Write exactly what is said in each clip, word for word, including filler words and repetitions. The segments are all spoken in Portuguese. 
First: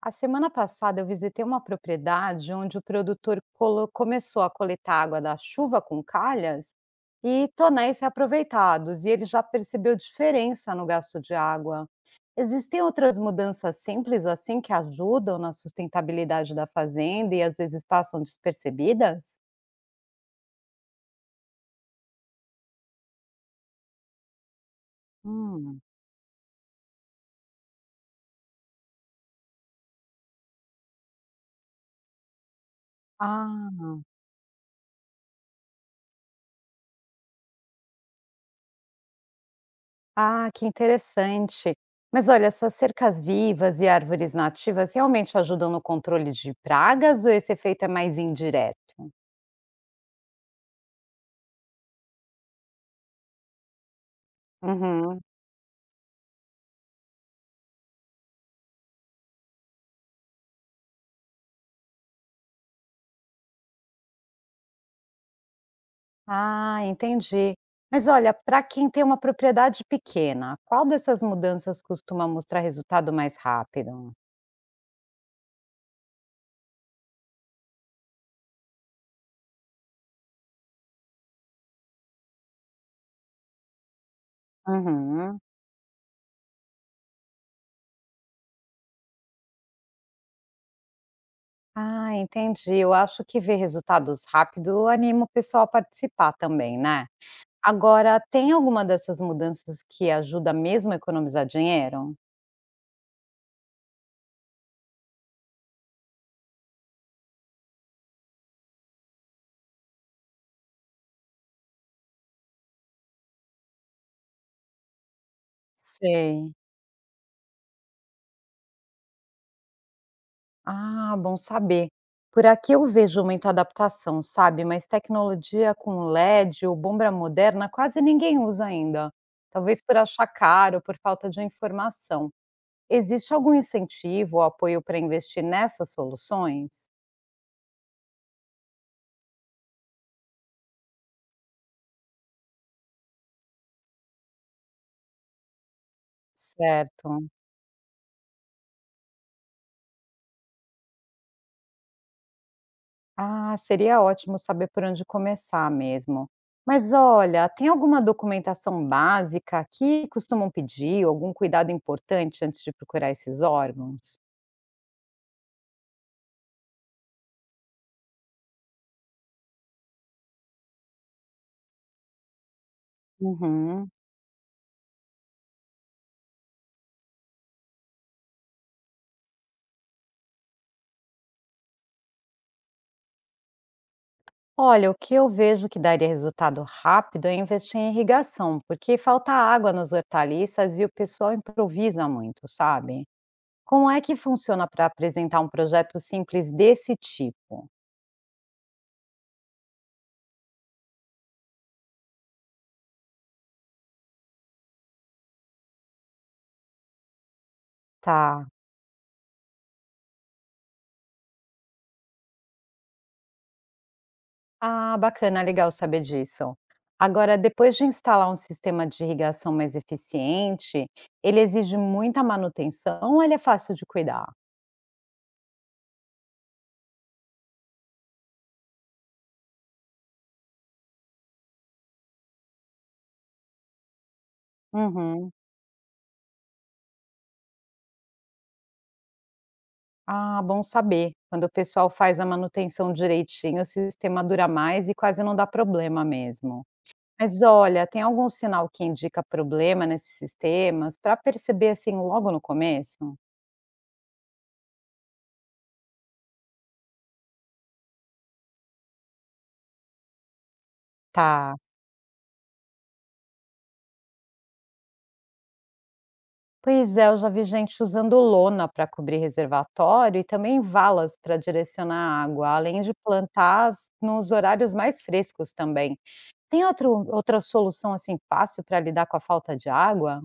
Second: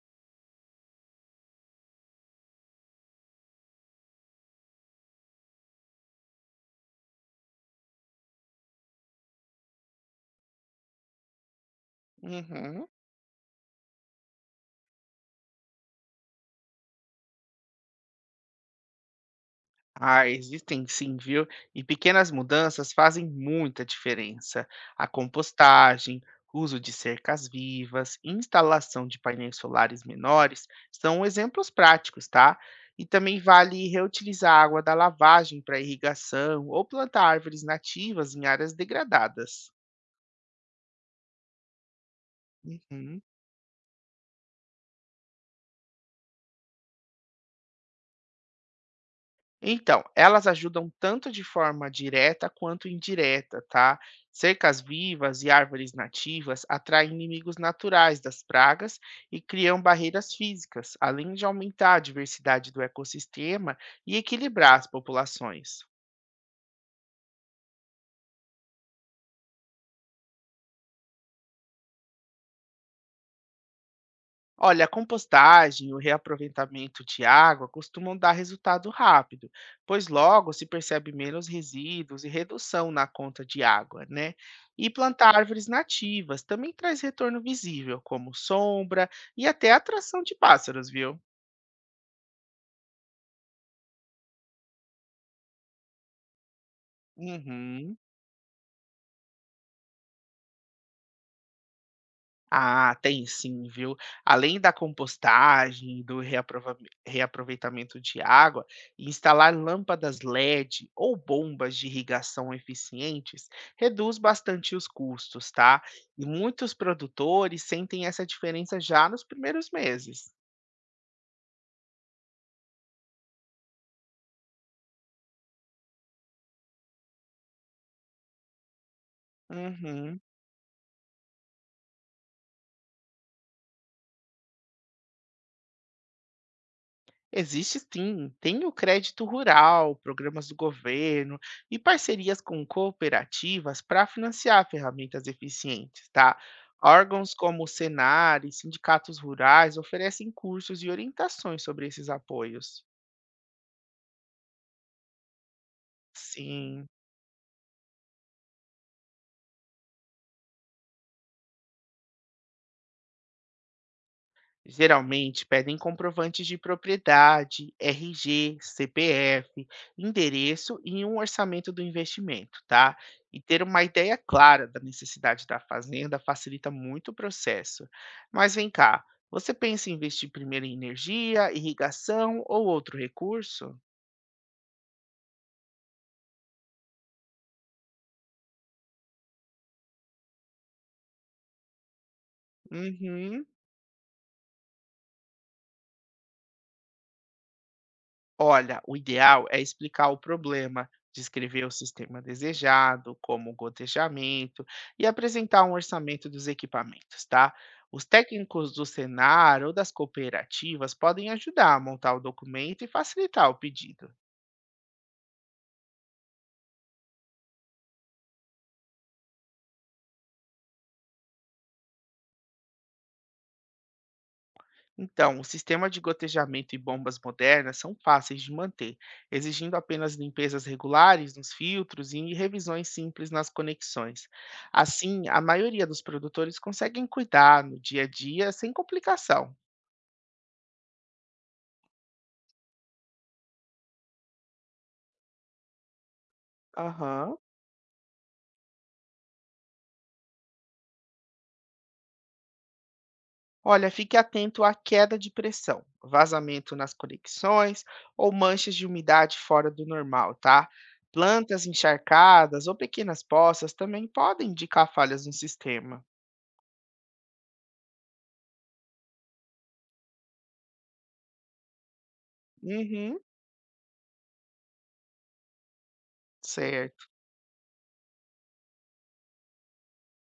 A semana passada eu visitei uma propriedade onde o produtor colo- começou a coletar água da chuva com calhas e tonéis reaproveitados, e ele já percebeu diferença no gasto de água. Existem Uhum. outras mudanças simples assim que ajudam na sustentabilidade da fazenda e às vezes passam despercebidas? Ah, existem sim, viu? E pequenas mudanças fazem muita diferença. A Hum. compostagem, uso de cercas vivas, instalação de painéis solares menores são exemplos práticos, tá? E também vale Ah. reutilizar a água da lavagem para irrigação ou plantar árvores nativas em áreas degradadas. Ah, que interessante. Mas olha, essas cercas Uhum. vivas e árvores nativas realmente ajudam no controle de pragas ou esse efeito é mais indireto? Então, elas ajudam tanto de forma direta quanto indireta, tá? Cercas Uhum. vivas e árvores nativas atraem inimigos naturais das pragas e criam barreiras físicas, além de aumentar a diversidade do ecossistema e equilibrar as populações. Ah, entendi. Mas olha, para quem tem uma propriedade pequena, qual dessas mudanças costuma mostrar resultado mais rápido? Olha, a compostagem e o reaproveitamento de água costumam dar resultado rápido, pois logo se percebe menos resíduos e redução na conta de água, né? E plantar Uhum. árvores nativas também traz retorno visível, como sombra e até atração de pássaros, viu? Ah, entendi. Eu acho que ver resultados rápido anima o pessoal a participar também, né? Uhum. Agora, tem alguma dessas mudanças que ajuda mesmo a economizar dinheiro? Ah, tem sim, viu? Além da compostagem, do reaprova- reaproveitamento de água, instalar lâmpadas L E D ou bombas de irrigação eficientes reduz bastante os custos, tá? E Sei. muitos produtores sentem essa diferença já nos primeiros meses. Ah, bom saber. Por aqui eu vejo muita adaptação, sabe? Mas tecnologia com L E D ou bomba moderna quase ninguém usa ainda. Talvez por Uhum. achar caro, por falta de informação. Existe algum incentivo ou apoio para investir nessas soluções? Existe sim, tem o crédito rural, programas do governo e parcerias com cooperativas para financiar ferramentas eficientes, tá? Certo. Órgãos como o Senar e sindicatos rurais oferecem cursos e orientações sobre esses apoios. Ah, seria ótimo saber por onde começar mesmo. Sim. Mas olha, tem alguma documentação básica que costumam pedir, algum cuidado importante antes de procurar esses órgãos? Geralmente pedem comprovantes de propriedade, R G, C P F, endereço e um orçamento do investimento, tá? E ter uma Uhum. ideia clara da necessidade da fazenda facilita muito o processo. Mas vem cá, você pensa em investir primeiro em energia, irrigação ou outro recurso? Olha, o que eu vejo que daria resultado rápido é investir em irrigação, porque falta água nas hortaliças e o pessoal improvisa muito, sabe? Uhum. Como é que funciona para apresentar um projeto simples desse tipo? Olha, o ideal é explicar o problema, descrever o sistema desejado, como o gotejamento, e apresentar um orçamento dos equipamentos, tá? Os Tá. técnicos do Senar ou das cooperativas podem ajudar a montar o documento e facilitar o pedido. Ah, bacana, legal saber disso. Agora, depois de instalar um sistema de irrigação mais eficiente, ele exige muita manutenção ou ele é fácil de cuidar? Então, o sistema de gotejamento e bombas modernas são fáceis de manter, exigindo apenas limpezas regulares nos filtros e revisões simples nas conexões. Assim, Uhum. a maioria dos produtores conseguem cuidar no dia a dia sem complicação. Ah, bom saber. Quando o pessoal faz a manutenção direitinho, o sistema dura mais e quase não dá problema mesmo. Aham. Mas olha, tem algum sinal que indica problema nesses sistemas para perceber assim logo no começo? Olha, fique atento à queda de pressão, vazamento nas conexões ou manchas de umidade fora do normal, tá? Tá. Plantas encharcadas ou pequenas poças também podem indicar falhas no sistema. Pois é, eu já vi gente usando lona para cobrir reservatório e também valas para direcionar a água, além de Uhum. plantar as- nos horários mais frescos também. Tem outro, Certo. outra solução assim fácil para lidar com a falta de água?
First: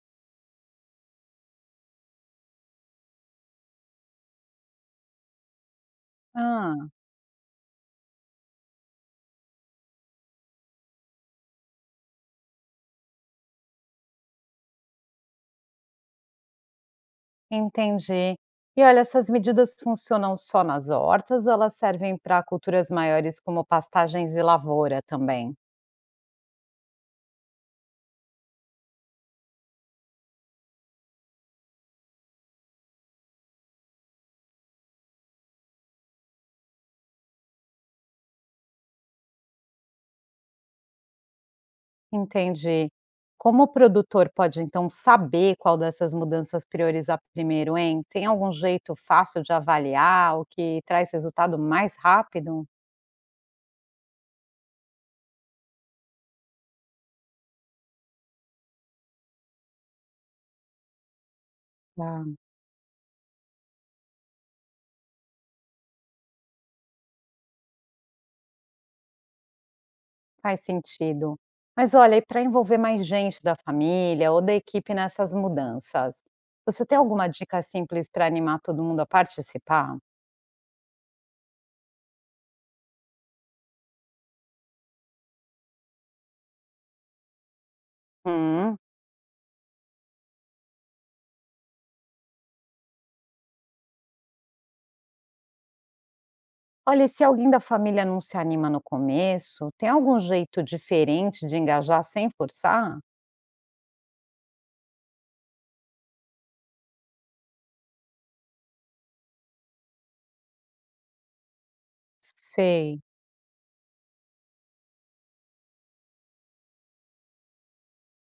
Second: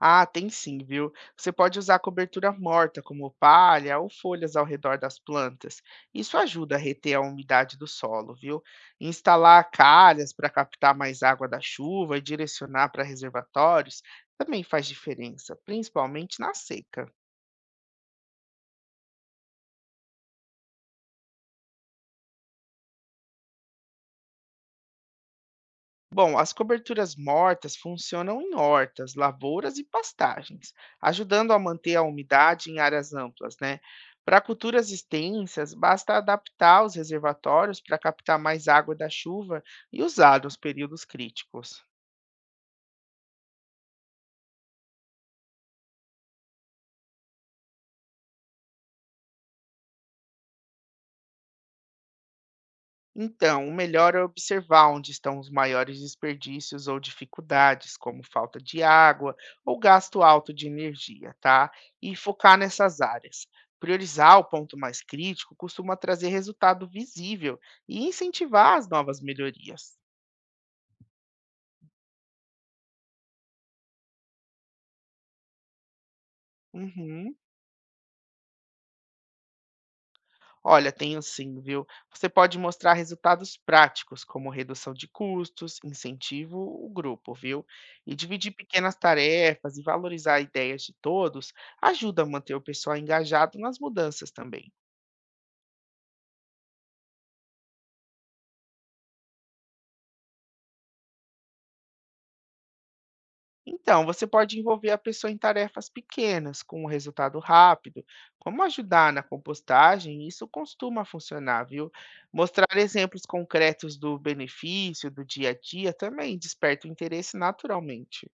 Ah, tem sim, viu? Você pode usar cobertura morta, como palha ou folhas ao redor das plantas. Isso ajuda a Ah. reter a umidade do solo, viu? Instalar calhas para captar mais água da chuva e direcionar para reservatórios também faz diferença, principalmente na seca. Entendi. E olha, essas medidas funcionam só nas hortas ou elas servem para culturas maiores como pastagens e lavoura também? Bom, as coberturas mortas funcionam em hortas, lavouras e pastagens, ajudando a manter a umidade em áreas amplas, né? Para culturas extensas, basta adaptar os reservatórios para captar mais água da chuva e usar nos períodos críticos. Entendi. Como o produtor pode então saber qual dessas mudanças priorizar primeiro, hein? Tem algum jeito fácil de avaliar o que traz resultado mais rápido? Então, o melhor é observar onde estão os maiores desperdícios ou dificuldades, como falta de água ou gasto alto de energia, tá? E Ah, focar nessas áreas. Priorizar o ponto mais crítico costuma trazer resultado visível e incentivar as novas melhorias. faz sentido. Mas olha, e para envolver mais gente da família ou da equipe nessas mudanças, você tem alguma Uhum. dica simples para animar todo mundo a participar? Olha, tenho sim, viu? Você pode mostrar resultados práticos, como redução de custos, incentivo o grupo, viu? E dividir Hum. pequenas tarefas e valorizar ideias de todos ajuda a manter o pessoal engajado nas mudanças também. Olha, e se alguém da família não se anima no começo, tem algum jeito diferente de engajar sem forçar? Então, você pode envolver a pessoa em tarefas pequenas, com um resultado rápido, como ajudar na compostagem, isso costuma funcionar, viu? Mostrar Sei. exemplos concretos do benefício do dia a dia também desperta o interesse naturalmente.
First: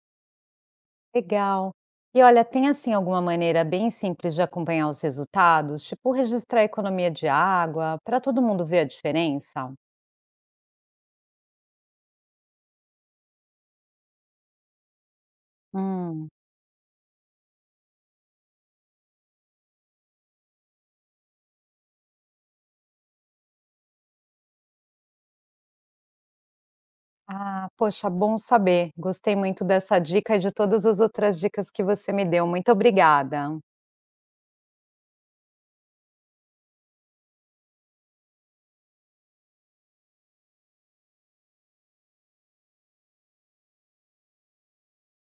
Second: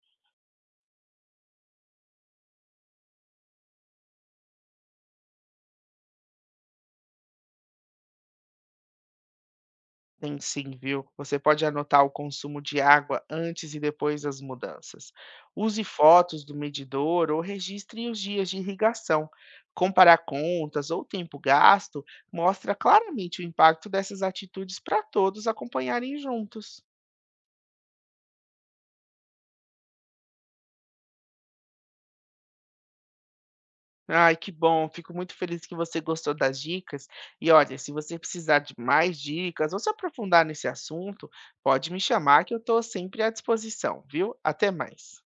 Legal. E olha, tem assim alguma maneira bem simples de acompanhar os resultados, tipo registrar a economia de água, para todo mundo ver a diferença? Tem sim, viu? Você pode anotar o consumo de água antes e depois das mudanças. Use Hum. fotos do medidor ou registre os dias de irrigação. Comparar contas ou tempo gasto mostra claramente o impacto dessas atitudes para todos acompanharem juntos. Ah, poxa, bom saber. Gostei muito dessa dica e de todas as outras dicas que você me deu. Muito obrigada. Ai, que bom, fico muito feliz que você gostou das dicas. E olha, se você precisar de mais dicas ou se aprofundar nesse assunto, pode me chamar que eu estou sempre à disposição, viu? Até mais.